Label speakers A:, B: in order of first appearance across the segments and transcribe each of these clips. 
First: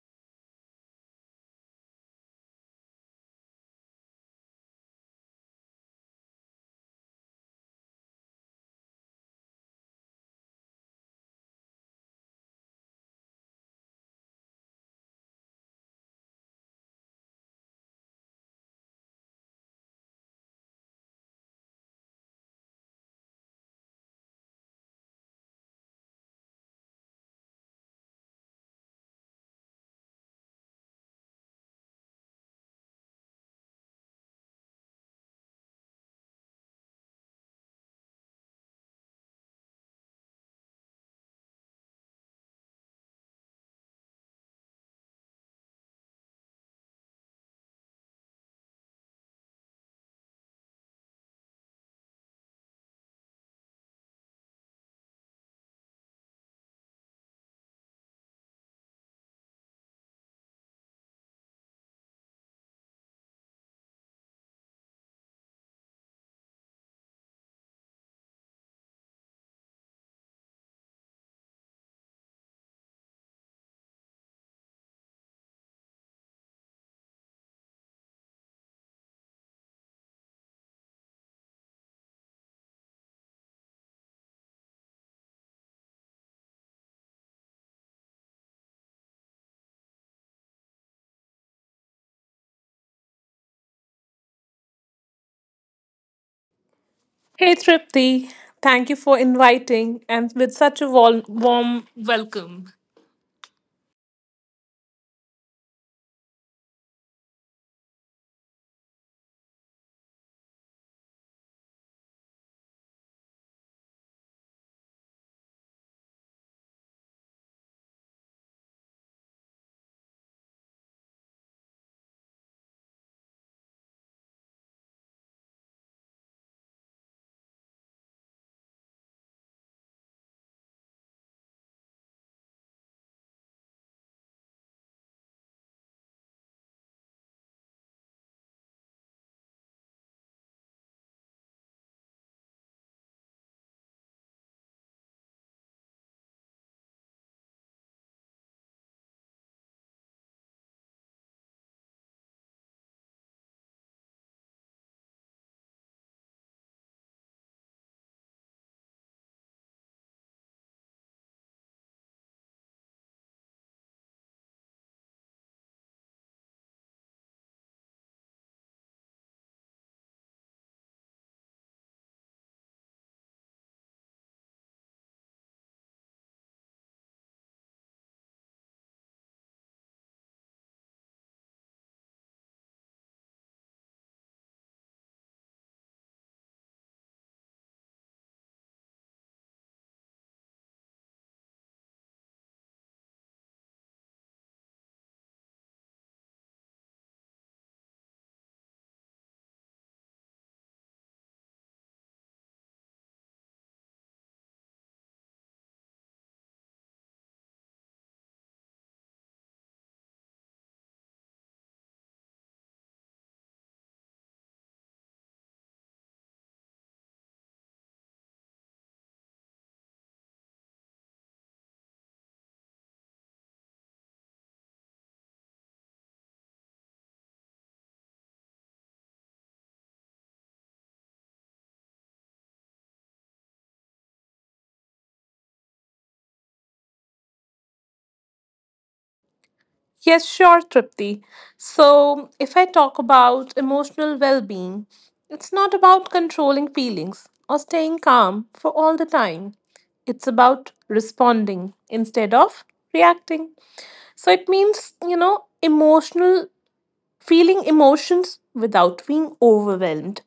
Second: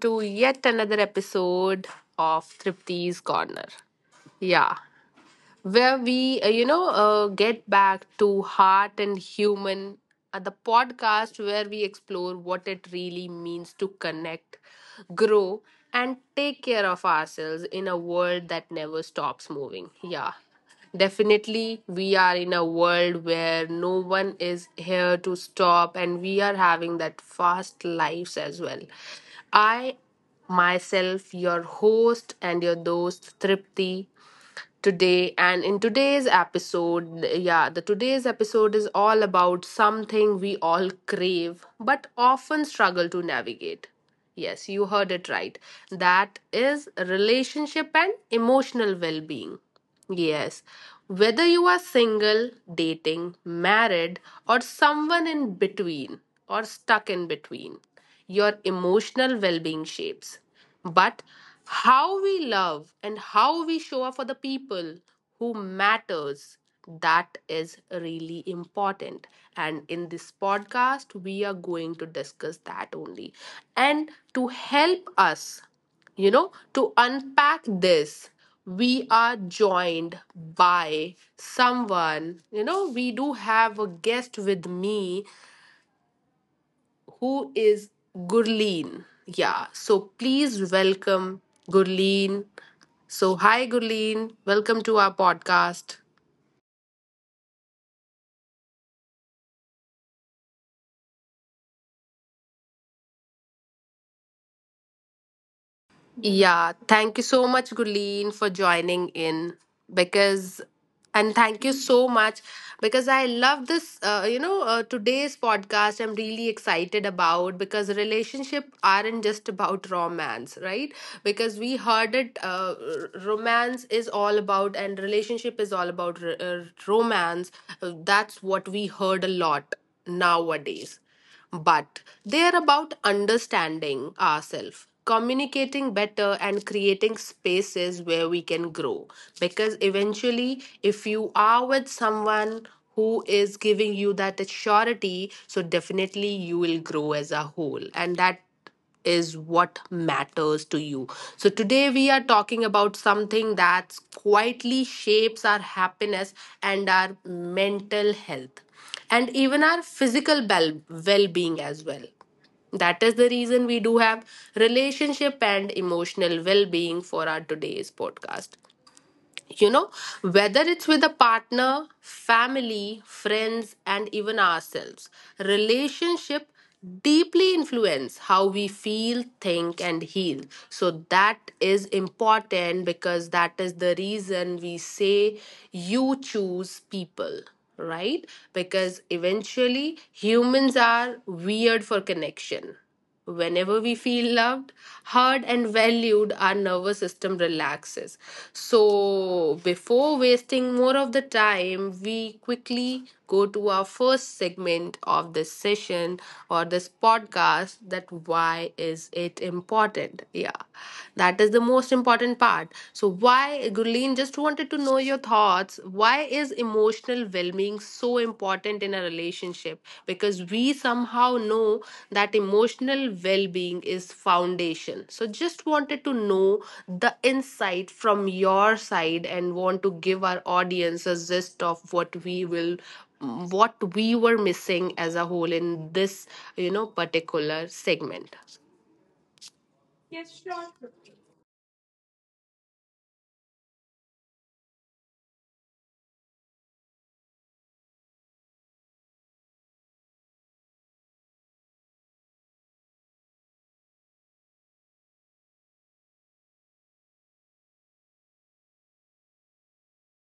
A: to yet another episode of Tripti's Corner. Yeah, where we get back to heart and human at the podcast where we explore what it really means to connect, grow, and take care of ourselves in a world that never stops moving. Yeah. Definitely, we are in a world where no one is here to stop, and we are having that fast lives as well. I myself, your host and your host, Tripti today. And in today's episode, yeah the today's episode is all about something we all crave but often struggle to navigate. Yes, you heard it right. That is relationship and emotional well-being. Yes, whether you are single, dating, married, or someone in between or stuck in between, your emotional well being shapes. But how we love and how we show up for the people who matters, that is really important, and in this podcast we are going to discuss that only. And to help us, to unpack this, we are joined by someone. You know, we do have a guest with me who is Gurleen. Yeah, so please welcome Gurleen. So, hi, Gurleen. Welcome to our podcast.
B: Hey Tripti, thank you for inviting and with such a warm welcome.
A: Yeah, thank you so much, Guleen, for joining in because, and thank you so much because I love this. Today's podcast I'm really excited about because relationship aren't just about romance, right? Because we heard it, romance is all about, and relationship is all about romance. That's what we heard a lot nowadays, but they are about understanding ourselves, communicating better, and creating spaces where we can grow. Because eventually, if you are with someone who is giving you that surety, so definitely you will grow as a whole, and that is what matters to you. So, today we are talking about something that quietly shapes our happiness and our mental health, and even our physical well being as well. That is the reason we do have relationship and emotional well being for our today's podcast. You know, whether it's with a partner, family, friends, and even ourselves, relationship deeply influence how we feel, think, and heal. So that is important because that is the reason we say you choose people, right? Because eventually humans are weird for connection. Whenever we feel loved, heard, and valued, our nervous system relaxes. So, before wasting more of the time, we quickly go to our first segment of this session or this podcast, that why is it important? Yeah, that is the most important part. So, why, Gurleen, just wanted to know your thoughts. Why is emotional well being so important in a relationship? Because we somehow know that emotional well being is foundation. So, just wanted to know the insight from your side and want to give our audience a gist of what we were missing as a whole in this, you know, particular segment.
B: Yes, sure, Tripti. So, if I talk about emotional well being, it's not about controlling feelings or staying calm for all the time. It's about responding instead of reacting. So, it means, emotional feeling emotions without being overwhelmed,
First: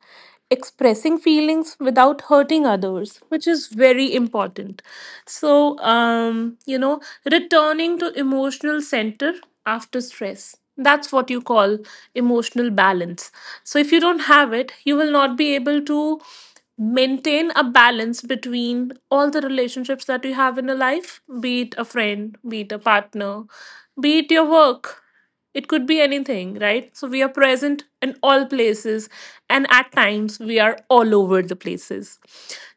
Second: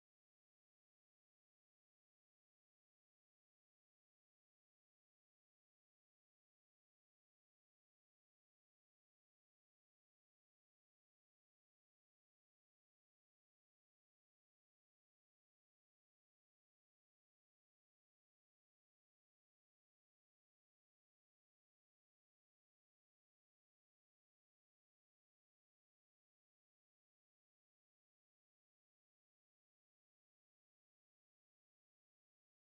B: expressing feelings without hurting others, which is very important. So, returning to emotional center after stress. That's what you call emotional balance. So, if you don't have it, you will not be able to maintain a balance between all the relationships that you have in your life, be it a friend, be it a partner, be it your work. It could be anything, right? So we are present in all places, and at times we are all over the places.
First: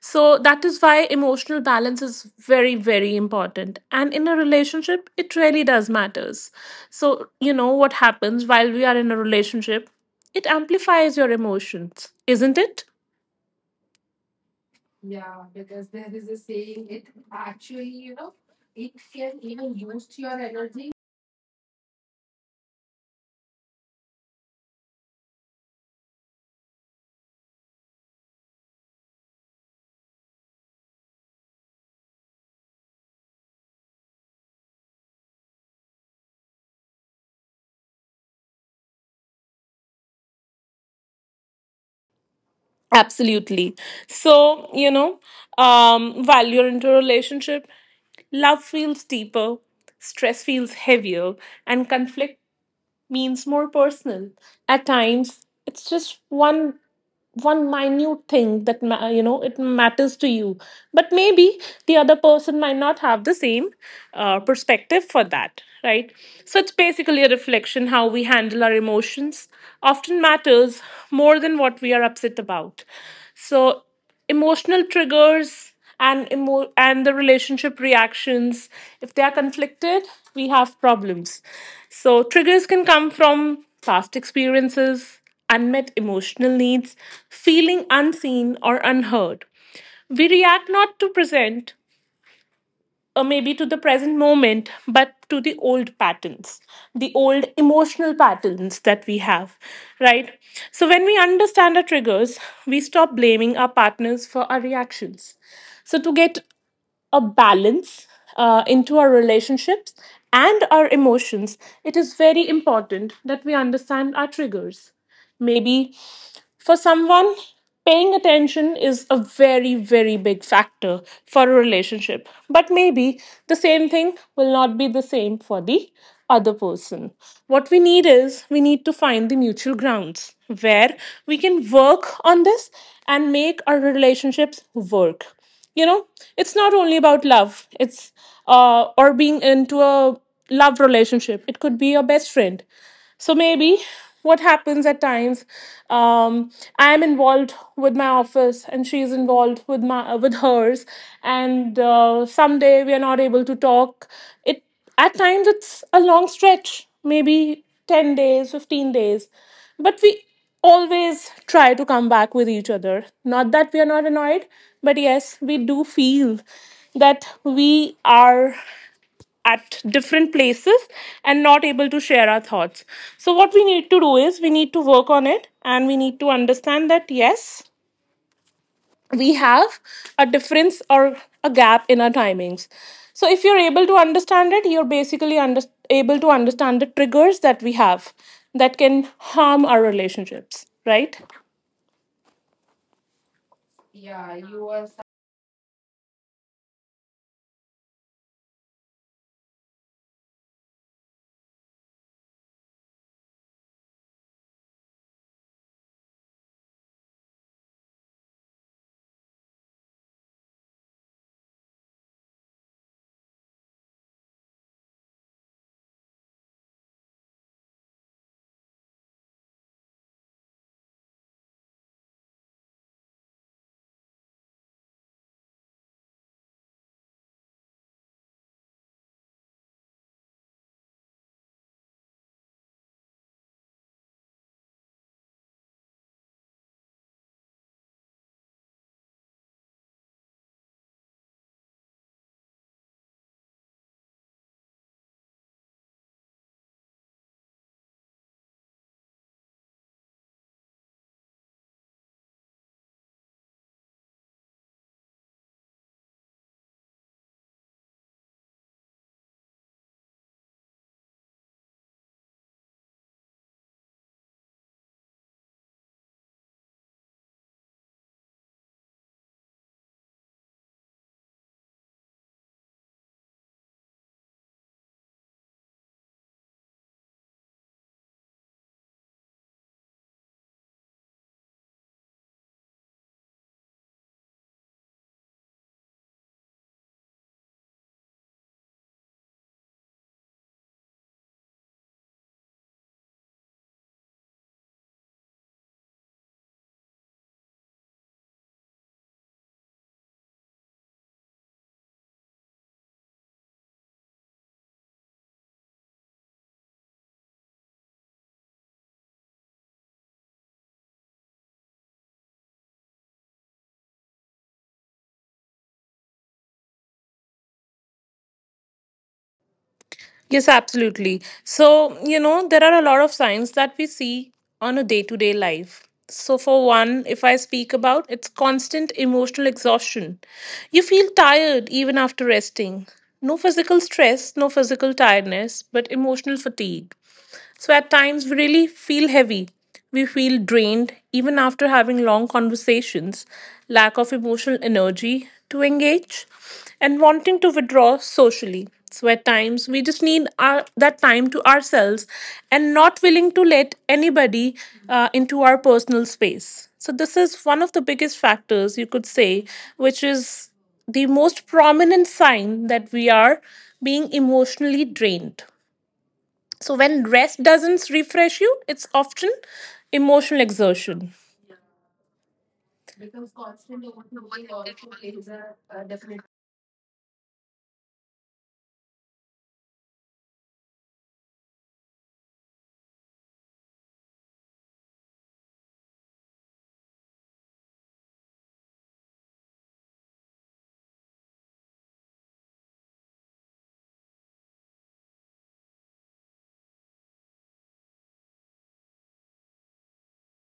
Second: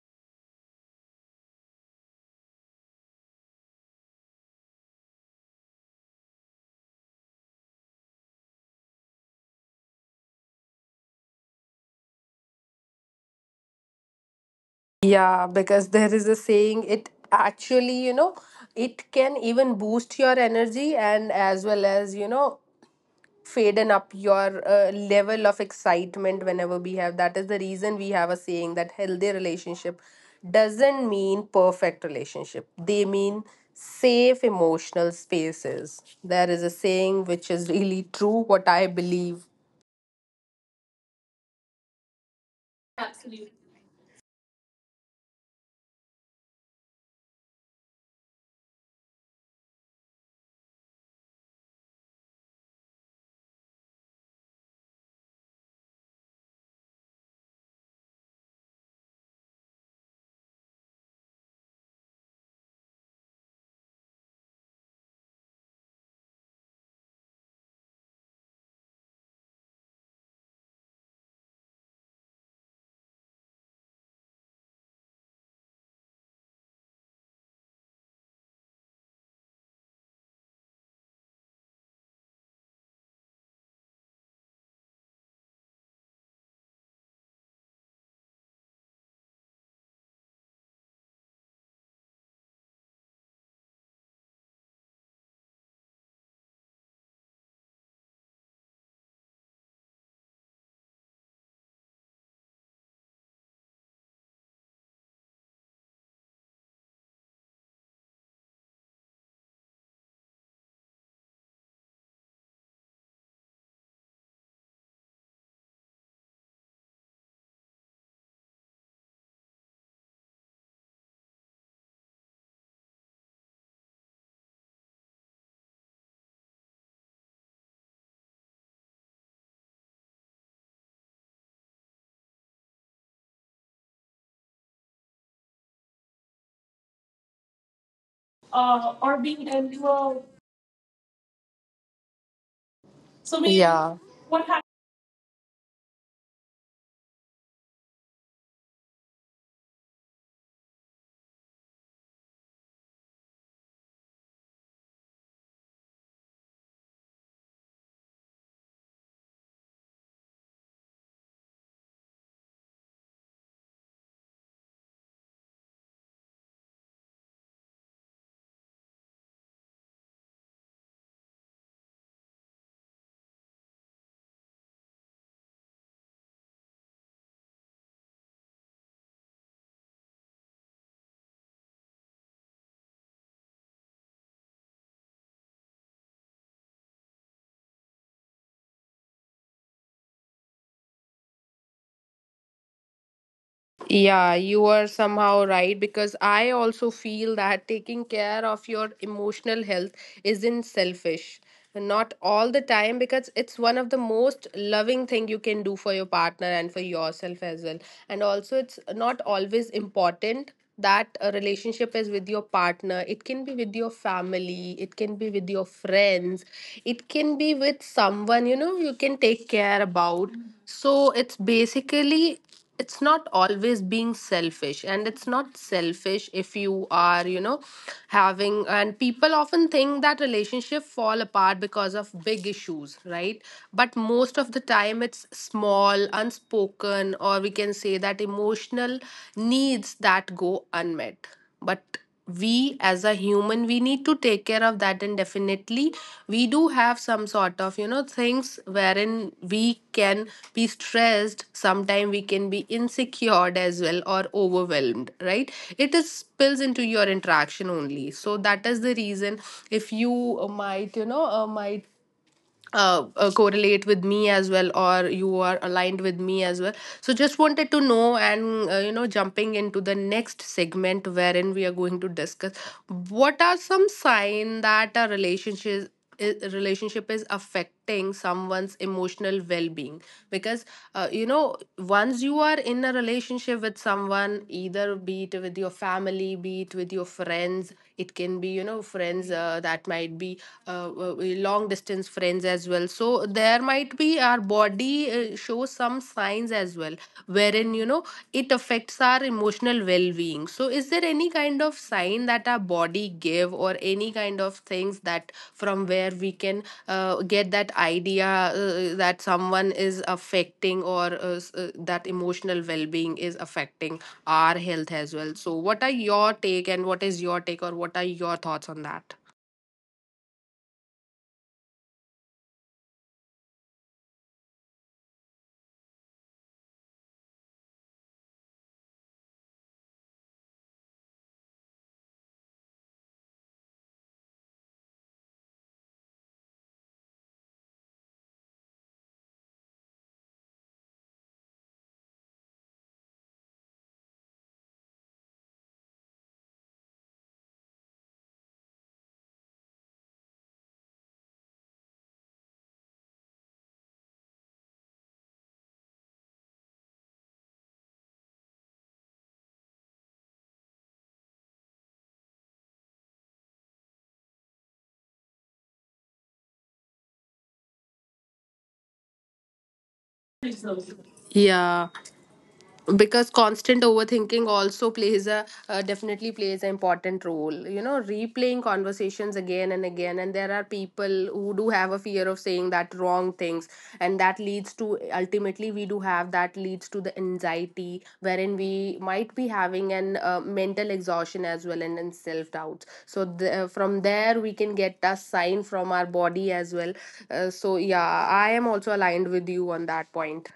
B: So that is why emotional balance is very, very important. And in a relationship, it really does matters. So you know what happens while we are in a relationship, it amplifies your emotions, isn't it?
A: Yeah, because there is a saying, it actually, you know, it can even boost your energy and as well as, you know, faden up your level of excitement whenever we have. That is the reason we have a saying that healthy relationship doesn't mean perfect relationship. They mean safe emotional spaces. There is a saying which is really true, what I believe.
B: Absolutely. So, while you're into a relationship, love feels deeper, stress feels heavier, and conflict means more personal. At times, it's just one minute thing that it matters to you, but maybe the other person might not have the same perspective for that, right? So it's basically a reflection. How we handle our emotions often matters more than what we are upset about. So emotional triggers and the relationship reactions, if they are conflicted, we have problems. So triggers can come from past experiences, unmet emotional needs, feeling unseen or unheard. We react not to present, maybe to the present moment, but to the old patterns, the old emotional patterns that we have, right? So when we understand our triggers, we stop blaming our partners for our reactions. So to get a balance into our relationships and our emotions, it is very important that we understand our triggers. Maybe for someone, paying attention is a very, very big factor for a relationship. But maybe the same thing will not be the same for the other person. What we need is we need to find the mutual grounds where we can work on this and make our relationships work. You know, it's not only about love, it's or being into a love relationship, it could be your best friend. So maybe
A: Yeah.
B: what happens at times, um, I'm involved with my office and she's involved with my with hers, and someday we are not able to talk. It At times, it's a long stretch, maybe 10 days, 15 days, but we always try to come back with each other. Not that we are not annoyed, but yes, we do feel that we are at different places and not able to share our thoughts. So, what we need to do is we need to work on it and we need to understand that yes, we have a difference or a gap in our timings. So, if you're able to understand it, you're basically able to understand the triggers that we have that can harm our relationships, right?
A: Yeah, you are somehow right because I also feel that taking care of your emotional health isn't selfish. Not all the time because it's one of the most loving thing you can do for your partner and for yourself as well. And also it's not always important that a relationship is with your partner. It can be with your family, it can be with your friends, it can be with someone, you know, you can take care about. So it's basically, it's not always being selfish, and it's not selfish if you are, you know, having. And people often think that relationship fall apart because of big issues, right? But most of the time it's small unspoken, or we can say that emotional needs that go unmet. But we as a human we need to take care of that, and definitely we do have some sort of, you know, things wherein we can be stressed. Sometimes we can be insecure as well or overwhelmed, right? It is spills into your interaction only. So that is the reason, if you might you know might correlate with me as well or you are aligned with me as well, so just wanted to know. And, jumping into the next segment wherein we are going to discuss what are some signs that a relationship is affecting someone's emotional well-being. Because, once you are in a relationship with someone, either be it with your family, be it with your friends, it can be, you know, friends that might be long distance friends as well. So there might be, our body shows some signs as well, wherein, you know, it affects our emotional well-being. So is there any kind of sign that our body give, or any kind of things that from where we can get that idea, that someone is affecting, or that emotional well-being is affecting our health as well? So what are your take, and what is your take, or what are your thoughts on that?
B: Yes, absolutely. So, you know, there are a lot of signs that we see on a day to day life. So, for one, if I speak about, it's constant emotional exhaustion. You feel tired even after resting. No physical stress, no physical tiredness, but emotional fatigue. So at times, we really feel heavy. We feel drained even after having long conversations, lack of emotional energy to engage, and wanting to withdraw socially. So at times, we just need that time to ourselves and not willing to let anybody into our personal space. So this is one of the biggest factors you could say, which is the most prominent sign that we are being emotionally drained. So when rest doesn't refresh you, it's often emotional exertion.
A: Yeah, because constant overthinking also plays a definitely plays an important role, you know, replaying conversations again and again. And there are people who do have a fear of saying that wrong things, and that leads to, ultimately we do have, that leads to the anxiety wherein we might be having an mental exhaustion as well, and self doubts. So from there we can get a sign from our body as well. So yeah, I am also aligned with you on that point.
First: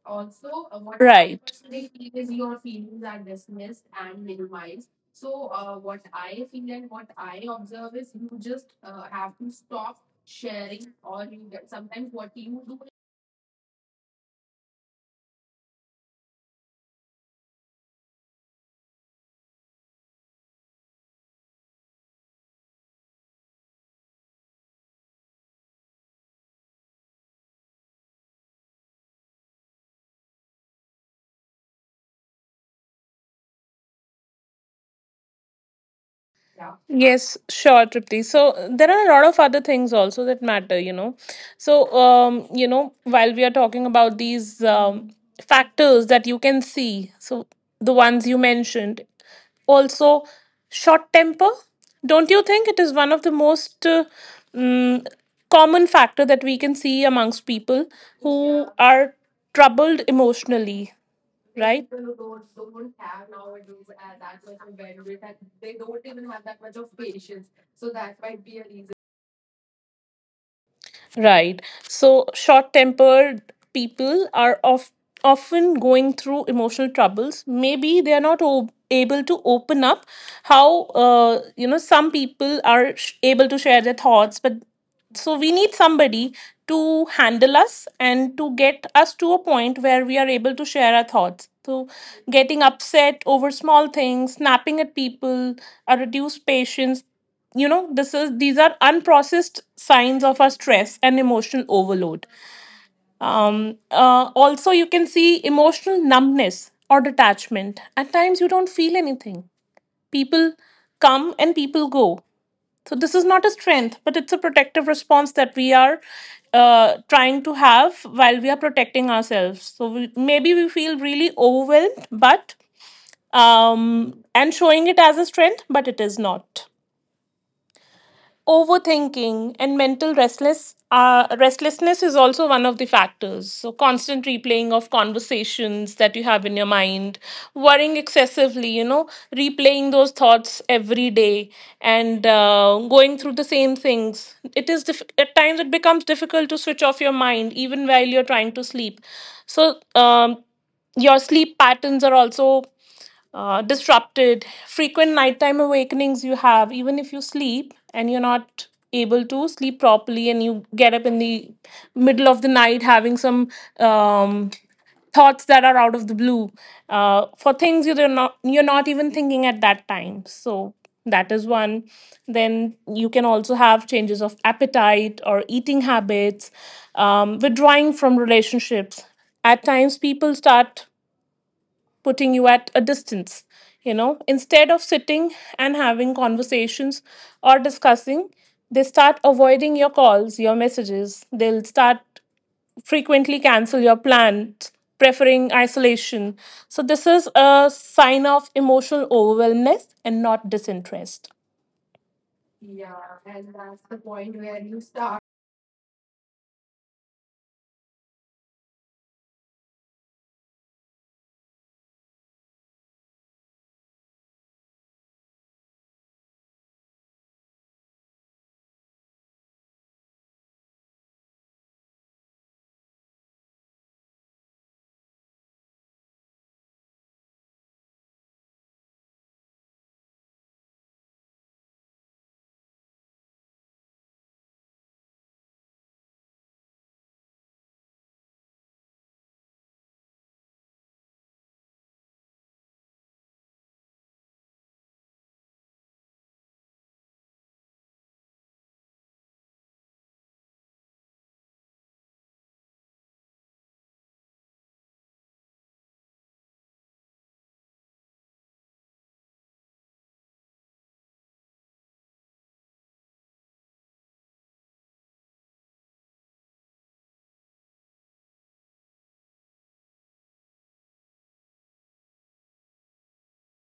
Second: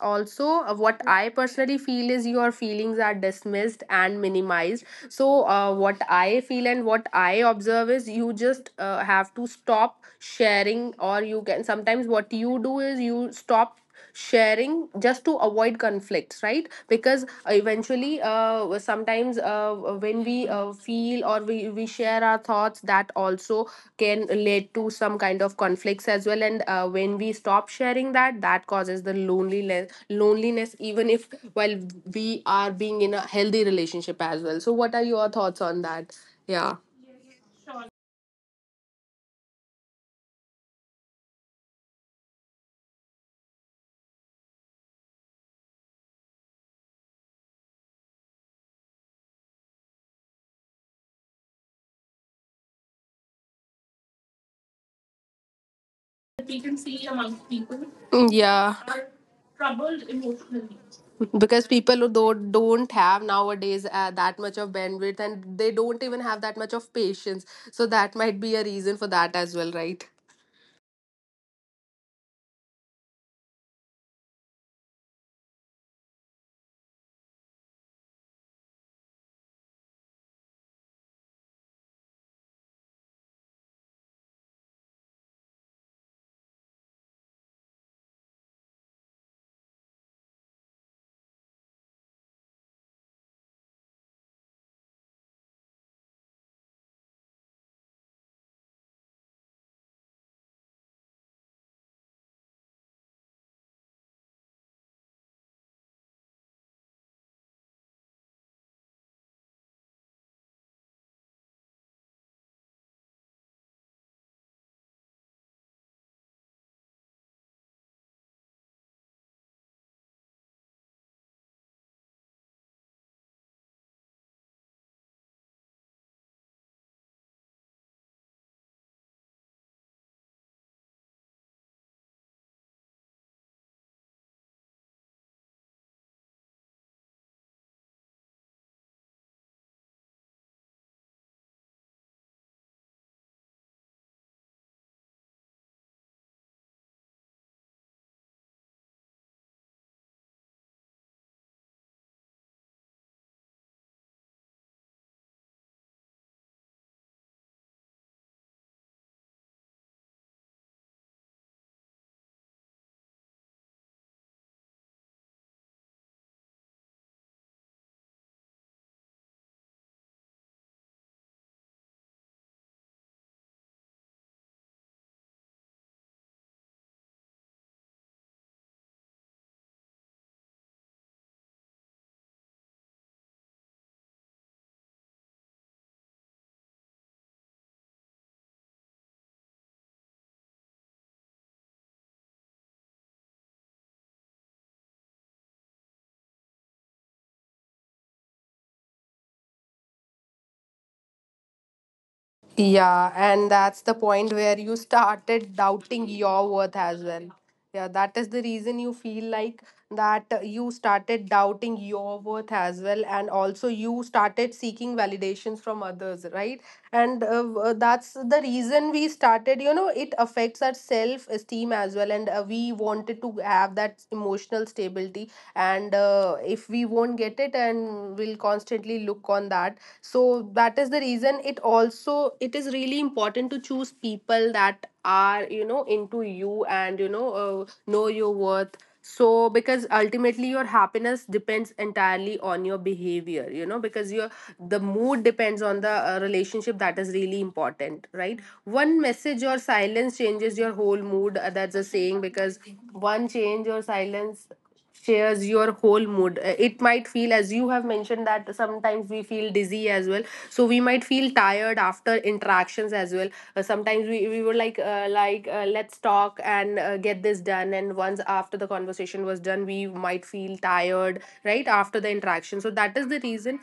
A: Also, what I
B: Right.
A: personally feel is your feelings are dismissed and minimized. So, what I feel and what I observe is you just have to stop sharing, or you can sometimes, what you do is you stop sharing, just to avoid conflicts, right? Because eventually, sometimes when we feel or we share our thoughts, that also can lead to some kind of conflicts as well. And when we stop sharing, that that causes the loneliness, even if while we are being in a healthy relationship as well. So what are your thoughts on that? Yeah.
B: Yes, sure, Tripti. So there are a lot of other things also that matter, you know. So, you know, while we are talking about these factors that you can see, so the ones you mentioned, also short temper, don't you think it is one of the most mm, common factor that we can see amongst people
A: Mm, yeah,
B: who are troubled emotionally,
A: because
B: right?
A: people who don't have nowadays that much of bandwidth, and they don't even have that much of patience. So that might be a reason for that as well, right?
B: Right. So short tempered people are, of, often going through emotional troubles. Maybe they are not able to open up. How, some people are able to share their thoughts, but so we need somebody to handle us and to get us to a point where we are able to share our thoughts. So getting upset over small things, snapping at people, a reduced patience, you know, this is, these are unprocessed signs of our stress and emotional overload. Also, you can see emotional numbness or detachment. At times you don't feel anything. People come and people go. So this is not a strength, but it's a protective response that we are trying to have while we are protecting ourselves. So maybe we feel really overwhelmed, but and showing it as a strength, but it is not. Overthinking and mental restlessness is also one of the factors. So constant replaying of conversations that you have in your mind, worrying excessively, you know, replaying those thoughts every day and going through the same things, it is at times it becomes difficult to switch off your mind even while you're trying to sleep. So your sleep patterns are also disrupted. Frequent nighttime awakenings you have, even if you sleep and you're not able to sleep properly, and you get up in the middle of the night having some um, thoughts that are out of the blue for things you're not even thinking at that time. So that is one. Then you can also have changes of appetite or eating habits, withdrawing from relationships. At times, people start putting you at a distance. You know, instead of sitting and having conversations or discussing, they start avoiding your calls, your messages, they'll start frequently cancel your plans, preferring isolation. So this is a sign of emotional overwhelmness and not disinterest.
A: Yeah, and that's the point where you started doubting your worth as well. Yeah, that is the reason you feel like that you started doubting your worth as well, and also you started seeking validations from others, right? And that's the reason we started, you know, it affects our self esteem as well. And we wanted to have that emotional stability. And if we won't get it, and we'll constantly look on that. So that is the reason it also, it is really important to choose people that are, you know, into you, and you know your worth. So, because ultimately your happiness depends entirely on your behavior, you know, because your, the mood depends on the relationship. That is really important, right? One message or silence changes your whole mood. That's a saying, because one change or silence shares your whole mood. It might feel, as you have mentioned, that sometimes we feel dizzy as well. So we might feel tired after interactions as well. Sometimes we were like let's talk and get this done, and once after the conversation was done we might feel tired right after the interaction. So that is the reason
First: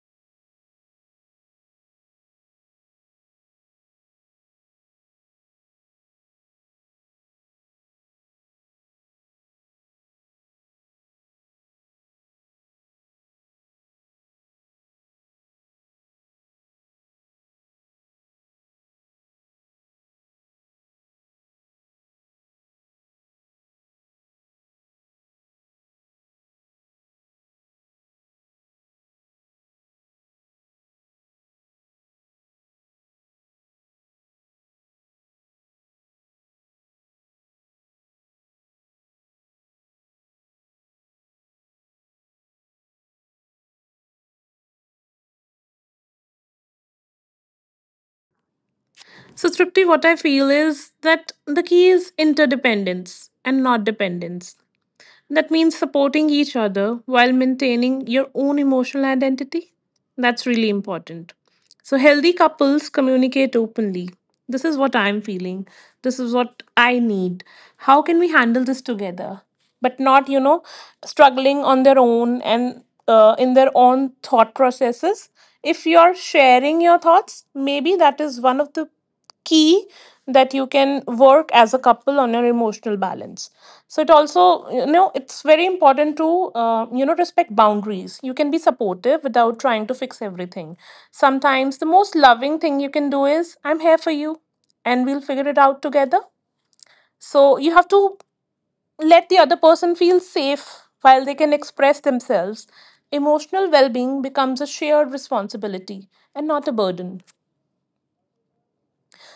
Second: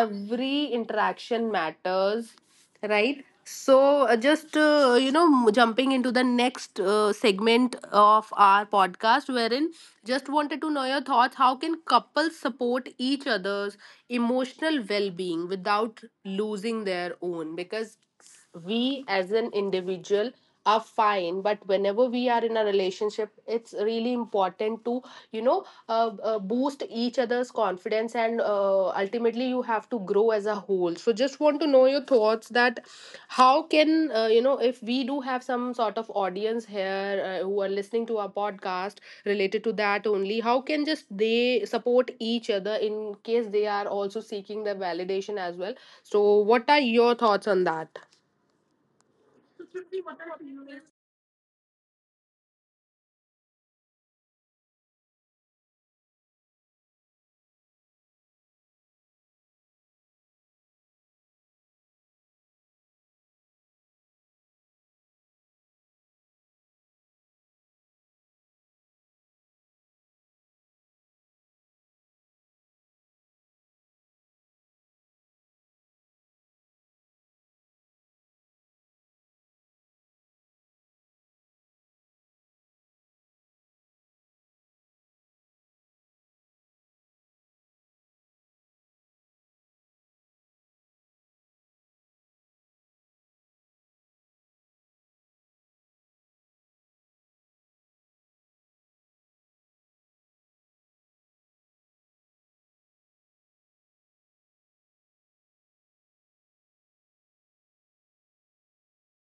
A: every interaction matters, right? So, just you know m- jumping into the next segment of our podcast wherein just wanted to know your thoughts, how can couples support each other's emotional well-being without losing their own? Because we as an individual are fine, but whenever we are in a relationship it's really important to, you know, boost each other's confidence, and ultimately you have to grow as a whole. So just want to know your thoughts that how can, if we do have some sort of audience here who are listening to our podcast related to that only, how can just they support each other in case they are also seeking the validation as well? So what are your thoughts on that?
B: So, Tripti, what I feel is that the key is interdependence and not dependence. That means supporting each other while maintaining your own emotional identity. That's really important. So, healthy couples communicate openly. This is what I'm feeling. This is what I need. How can we handle this together? But not, you know, struggling on their own and in their own thought processes. If you're sharing your thoughts, maybe that is one of the key that you can work as a couple on your emotional balance. So it also, you know, it's very important to, respect boundaries. You can be supportive without trying to fix everything. Sometimes the most loving thing you can do is, I'm here for you and we'll figure it out together. So you have to let the other person feel safe while they can express themselves. Emotional well-being becomes a shared responsibility and not a burden.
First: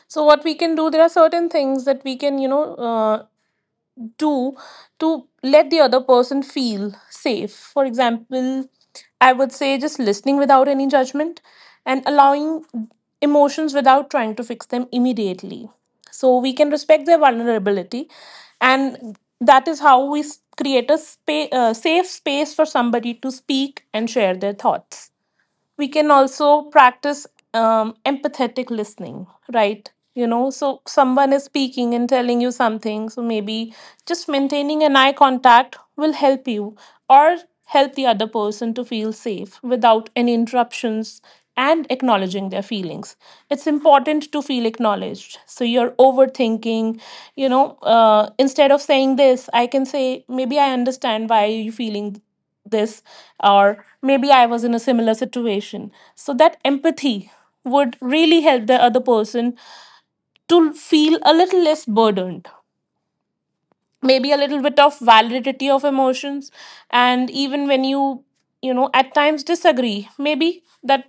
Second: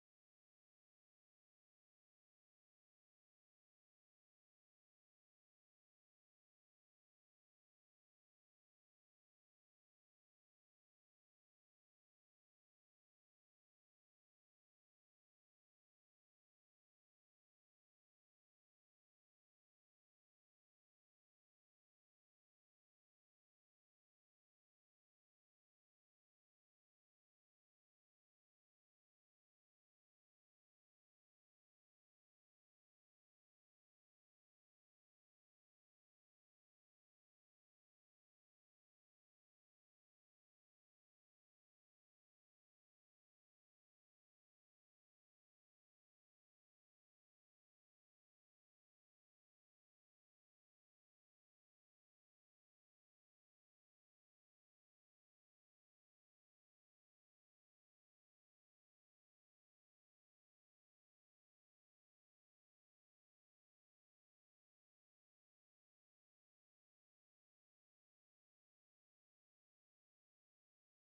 B: So what we can do, there are certain things that we can, do to let the other person feel safe. For example, I would say just listening without any judgment and allowing emotions without trying to fix them immediately. So we can respect their vulnerability, and that is how we create a safe space for somebody to speak and share their thoughts. We can also practice empathetic listening, right? You know, so someone is speaking and telling you something, so maybe just maintaining an eye contact will help you or help the other person to feel safe without any interruptions and acknowledging their feelings. It's important to feel acknowledged. So you're overthinking, you know, instead of saying this, I can say, maybe I understand why you're feeling this, or maybe I was in a similar situation. So that empathy would really help the other person to feel a little less burdened. Maybe a little bit of validity of emotions, and even when you know, at times disagree, maybe that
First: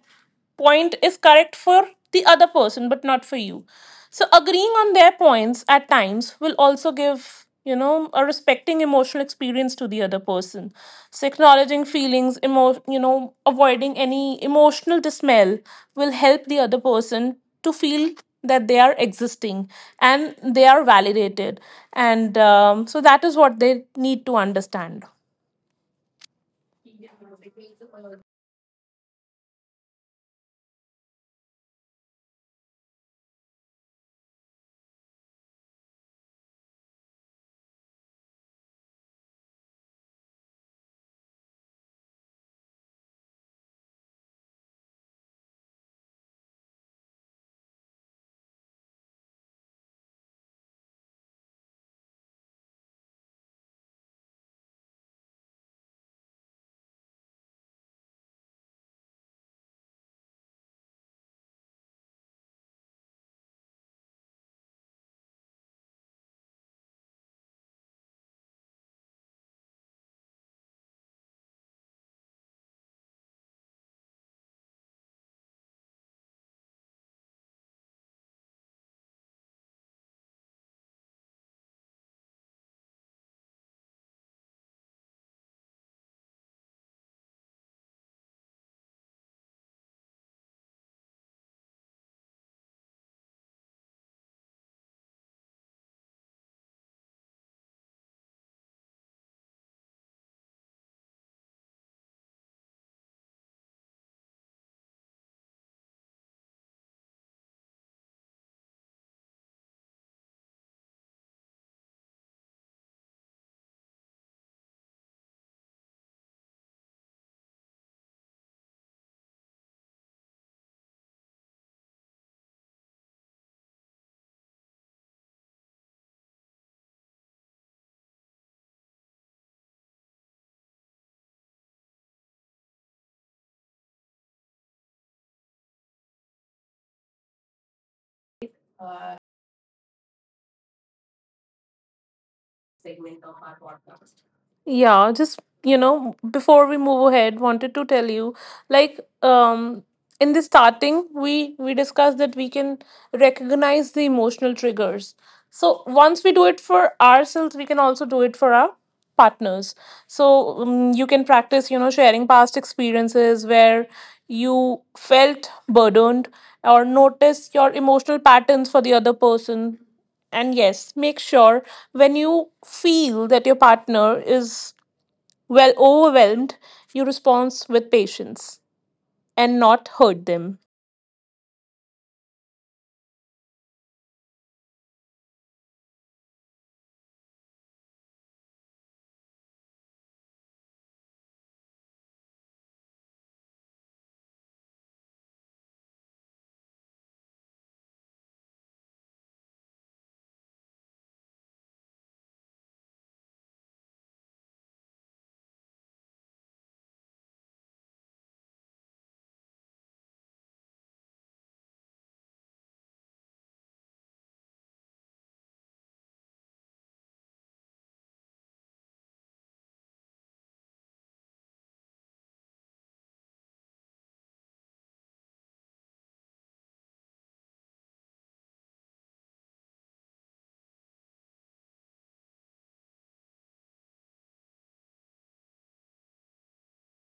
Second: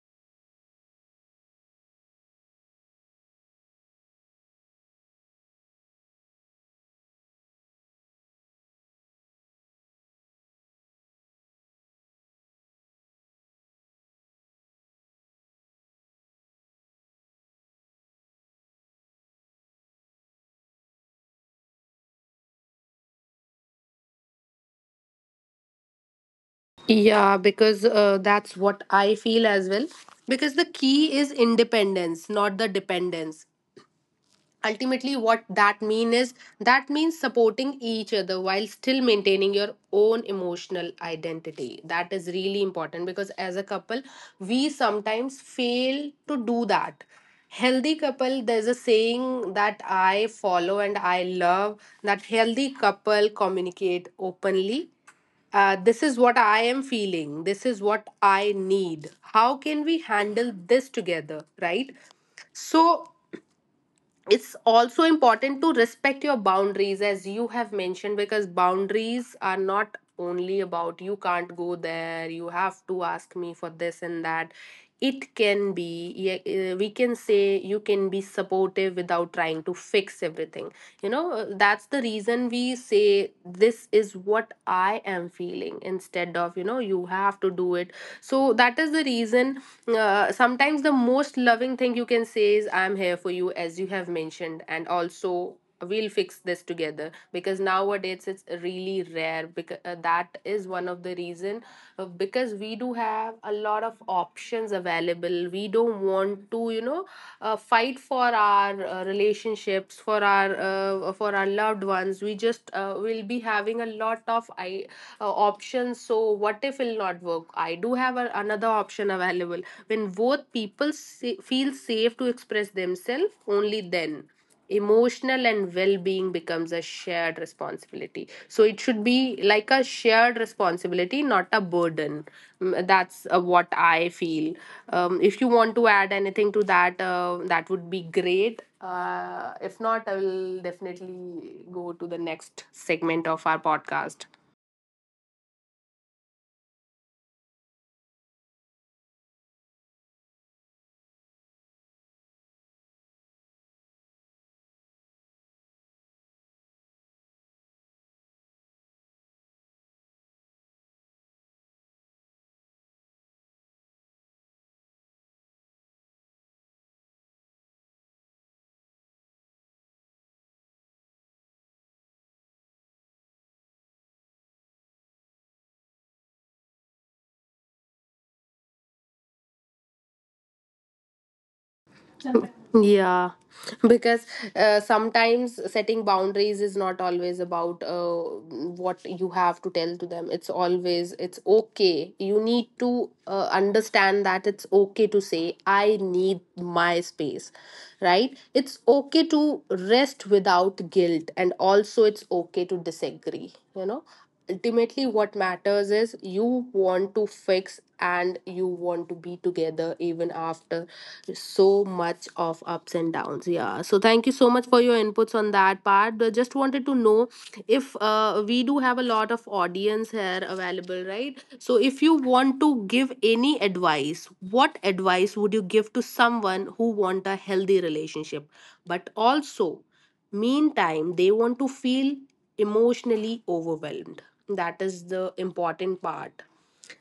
B: point is correct for the other person but not for you. So agreeing on their points at times will also give, you know, a respecting emotional experience to the other person. So acknowledging feelings, avoiding any emotional dismay will help the other person to feel that they are existing and they are validated, and so that is what they need to understand.
A: Yeah, because that's what I feel as well. Because the key is independence, not the dependence. Ultimately what that mean is that means supporting each other while still maintaining your own emotional identity. That is really important because as a couple we sometimes fail to do that. Healthy couple, there's a saying that I follow and I love that: healthy couple communicate openly. This is what I am feeling. This is what I need. How can we handle this together? Right? So, it's also important to respect your boundaries, as you have mentioned, because boundaries are not only about you can't go there, you have to ask me for this and that. It can be, yeah, we can say you can be supportive without trying to fix everything, that's the reason we say this is what I am feeling instead of, you know, you have to do it. So that is the reason. Sometimes the most loving thing you can say is I'm here for you, as you have mentioned, and also we'll fix this together. Because nowadays it's really rare, because that is one of the reason, because we do have a lot of options available. We don't want to, you know, fight for our relationships, for our for our loved ones. We just will be having a lot of I options. So what if it'll not work? I do have a, another option available. When both people feel safe to express themselves, only then emotional and well-being becomes a shared responsibility. So it should be like a shared responsibility, not a burden. Mm, that's what I feel. If you want to add anything to that, that would be great. If not, I will definitely go to the next segment of our podcast.
B: Yeah, just, before we move ahead, wanted to tell you, like, in the starting, we discussed that we can recognize the emotional triggers. So once we do it for ourselves, we can also do it for our partners. So you can practice, you know, sharing past experiences where you felt burdened or notice your emotional patterns for the other person, and yes, make sure when you feel that your partner is well overwhelmed, you respond with patience and not hurt them.
A: Yeah, because sometimes setting boundaries is not always about what you have to tell to them. It's always, it's okay. You need to understand that it's okay to say, I need my space, right? It's okay to rest without guilt, and also it's okay to disagree, you know? Ultimately what matters is you want to fix and you want to be together even after so much of ups and downs. Yeah, so thank you so much for your inputs on that part. I just wanted to know, if we do have a lot of audience here available, right? So if you want to give any advice, what advice would you give to someone who want a healthy relationship, but also meantime, they want to feel emotionally overwhelmed. That is the important part.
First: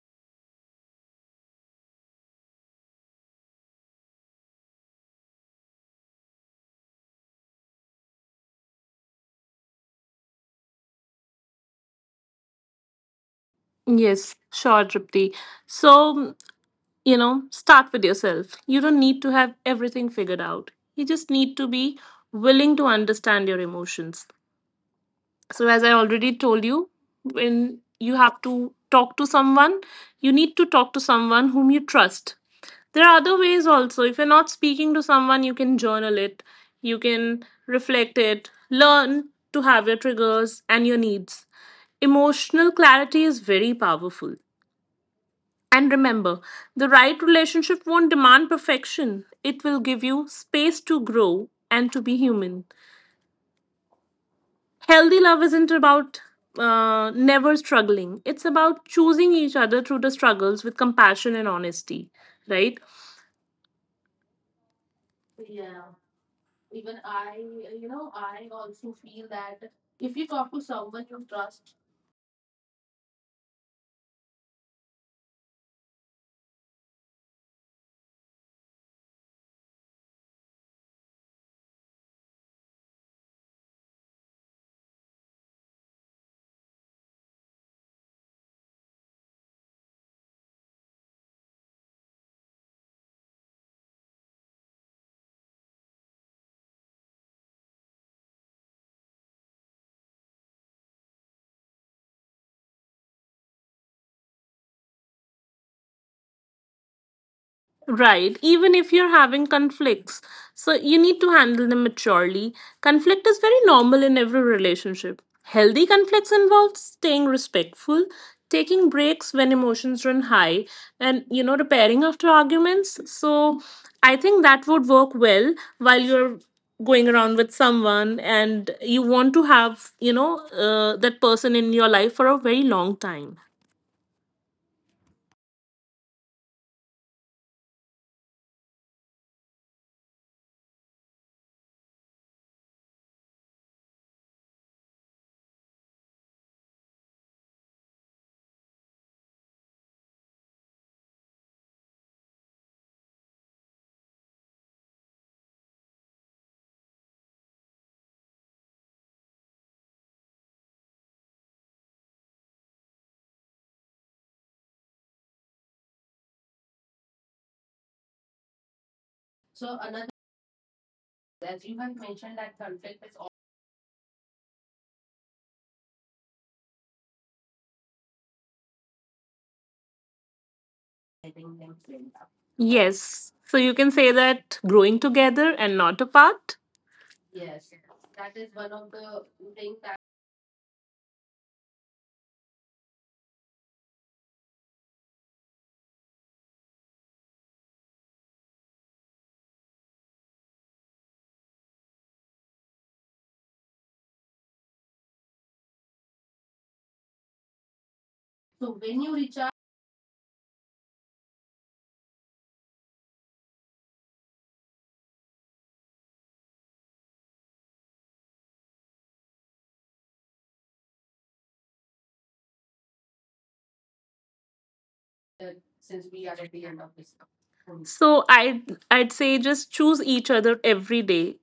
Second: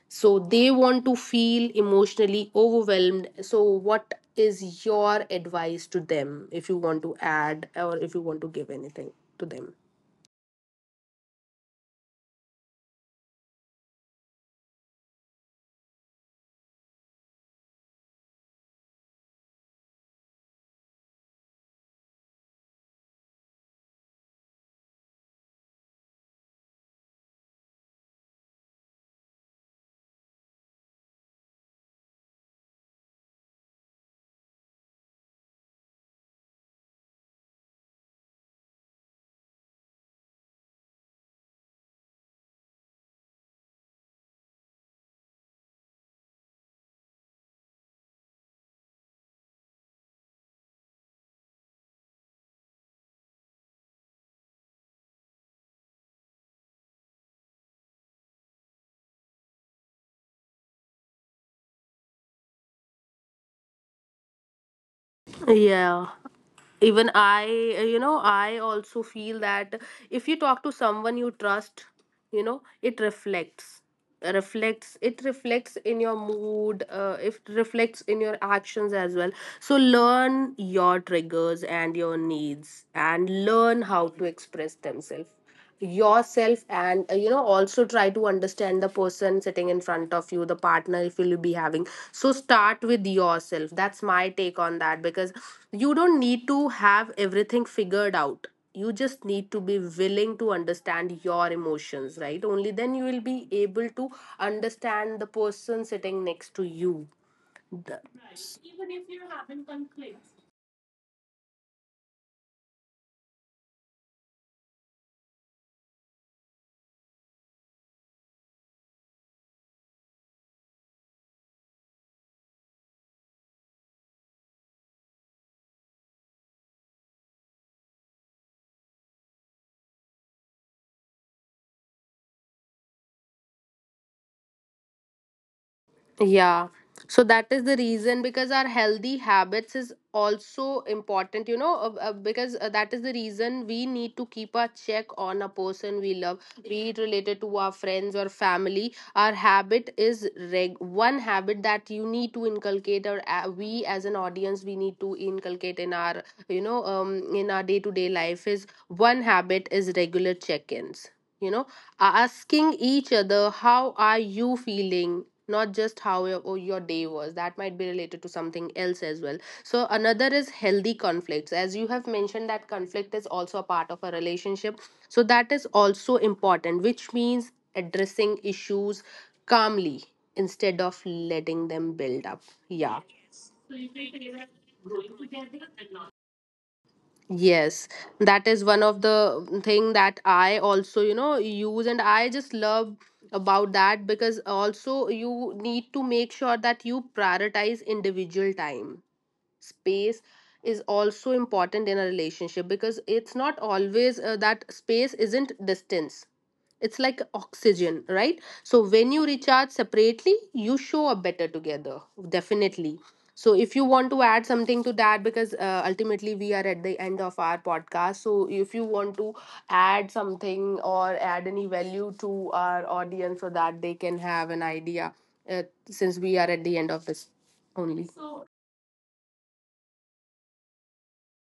A: So, they want to feel emotionally overwhelmed. So, what is your advice to them, if you want to add or if you want to give anything to them?
B: Yes, sure, Tripti. So, you know, start with yourself. You don't need to have everything figured out. You just need to be willing to understand your emotions. So, as I already told you, when you have to talk to someone, you need to talk to someone whom you trust. There are other ways also. If you're not speaking to someone, you can journal it, you can reflect it, learn to have your triggers and your needs. Emotional clarity is very powerful. And remember, the right relationship won't demand perfection, it will give you space to grow and to be human. Healthy love isn't about never struggling, it's about choosing each other through the struggles with compassion and honesty, right?
A: Yeah. Even I, you know, I also feel that if you talk to someone you trust, you know, it reflects. It reflects in your mood, it reflects in your actions as well. So learn your triggers and your needs and learn how to express themselves, yourself, and you know, also try to understand the person sitting in front of you, the partner, if you'll be having. So start with yourself. That's my take on that, because you don't need to have everything figured out. You just need to be willing to understand your emotions, right? Only then you will be able to understand the person sitting next to you.
B: Right, even if you're having conflicts. So you need to handle them maturely. Conflict is very normal in every relationship. Healthy conflicts involve staying respectful, taking breaks when emotions run high, and, you know, repairing after arguments. So I think that would work well while you're going around with someone and you want to have, you know, that person in your life for a very long time.
A: Yeah. So that is the reason, because our healthy habits is also important, you know, because that is the reason we need to keep a check on a person we love, be it related to our friends or family. Our habit is one habit that you need to inculcate, or we as an audience, we need to inculcate in our, you know, in our day to day life, is one habit is regular check ins, you know, asking each other how are you feeling, not just how your, oh, your day was, that might be related to something else as well. So another is healthy conflicts, as you have mentioned, that conflict is also a part of a relationship, so that is also important, which means addressing issues calmly instead of letting them build up. Yeah.
B: Yes. So you can say that growing together and not apart.
A: Yes, that is one of the thing that I also, you know, use and I just love about that, because also you need to make sure that you prioritize individual time. Space is also important in a relationship, because it's not always that space isn't distance, it's like oxygen, right? So when you recharge separately, you show up better together. Definitely. So if you want to add something to that, because ultimately we are at the end of our podcast, so if you want to add something or add any value to our audience so that they can have an idea, uh, since we are at the end of this only.
B: So I'd say just choose each other every day,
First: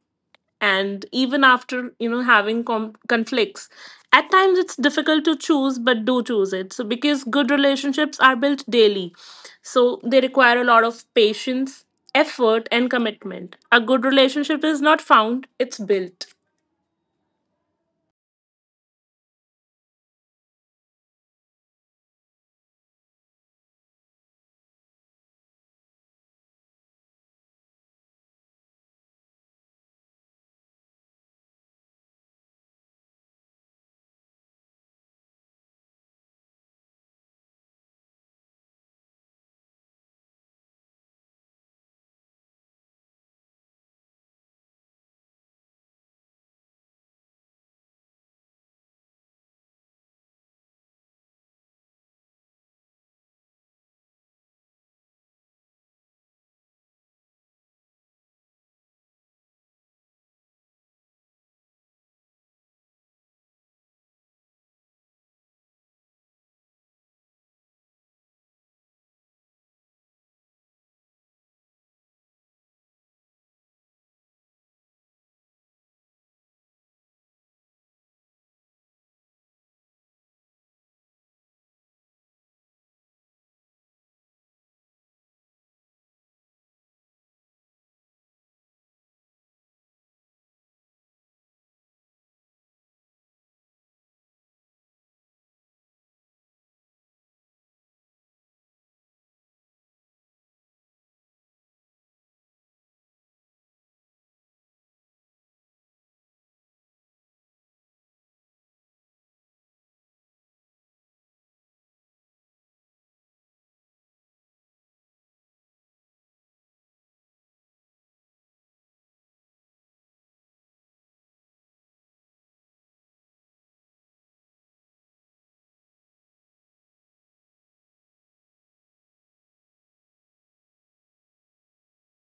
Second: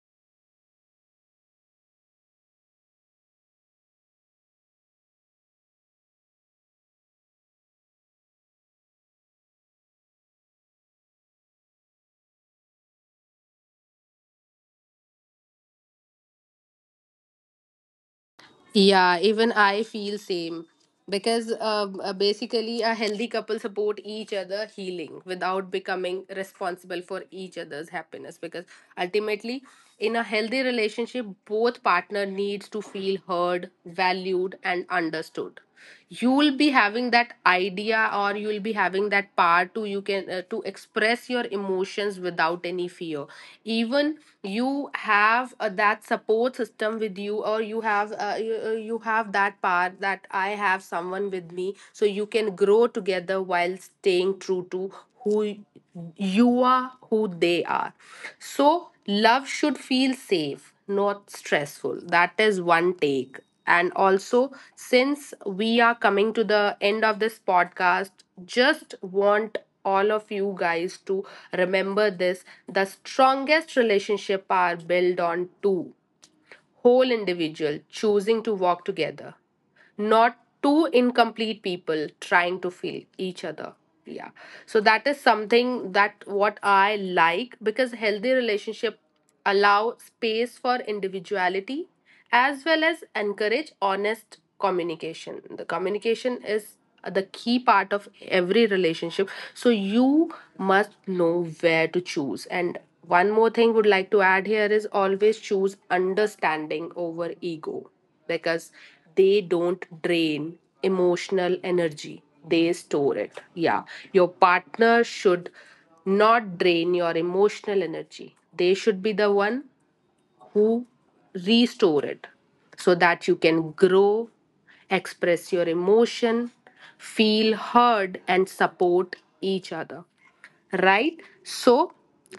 B: and even after, having conflicts, at times it's difficult to choose, but do choose it. So because good relationships are built daily, so they require a lot of patience, effort and commitment. A good relationship is not found, it's built.
A: Yeah, even I feel same, because basically a healthy couple support each other healing without becoming responsible for each other's happiness, because ultimately in a healthy relationship both partner needs to feel heard, valued and understood. You'll be having that idea, or you'll be having that power to you can to express your emotions without any fear. Even you have that support system with you, or you have you have that part that I have someone with me. So you can grow together while staying true to who you are, who they are. So love should feel safe, not stressful. That is one take. And also, since we are coming to the end of this podcast, just want all of you guys to remember this: the strongest relationship are built on two whole individual choosing to walk together, not two incomplete people trying to fill each other. Yeah. So that is something that what I like, because healthy relationship allow space for individuality as well as encourage honest communication. The communication is the key part of every relationship. So you must know where to choose. And one more thing would like to add here is always choose understanding over ego, because they don't drain emotional energy. They store it. Yeah. Your partner should not drain your emotional energy. They should be the one who restore it, so that you can grow, express your emotion, feel heard, and support each other. Right? So,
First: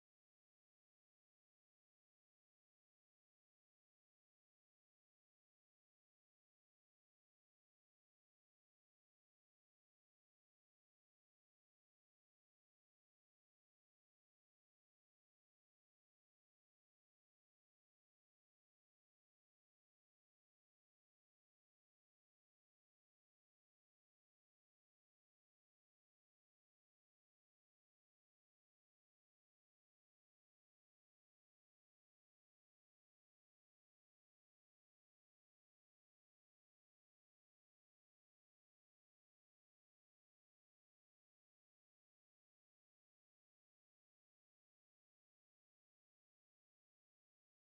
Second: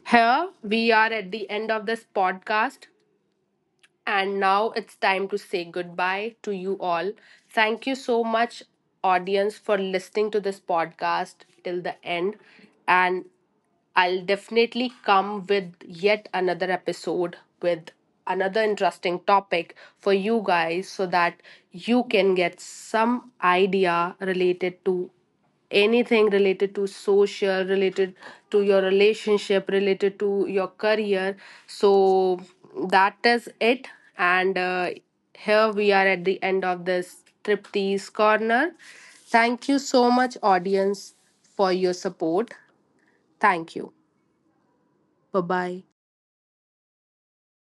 A: here we are at the end of this podcast. And now it's time to say goodbye to you all. Thank you so much, audience, for listening to this podcast till the end. And I'll definitely come with yet another episode with another interesting topic for you guys, so that you can get some idea related to anything related to social, related to your relationship, related to your career. So that is it. And here we are at the end of this triptease corner. Thank you so much, audience, for your support. Thank you. Bye bye.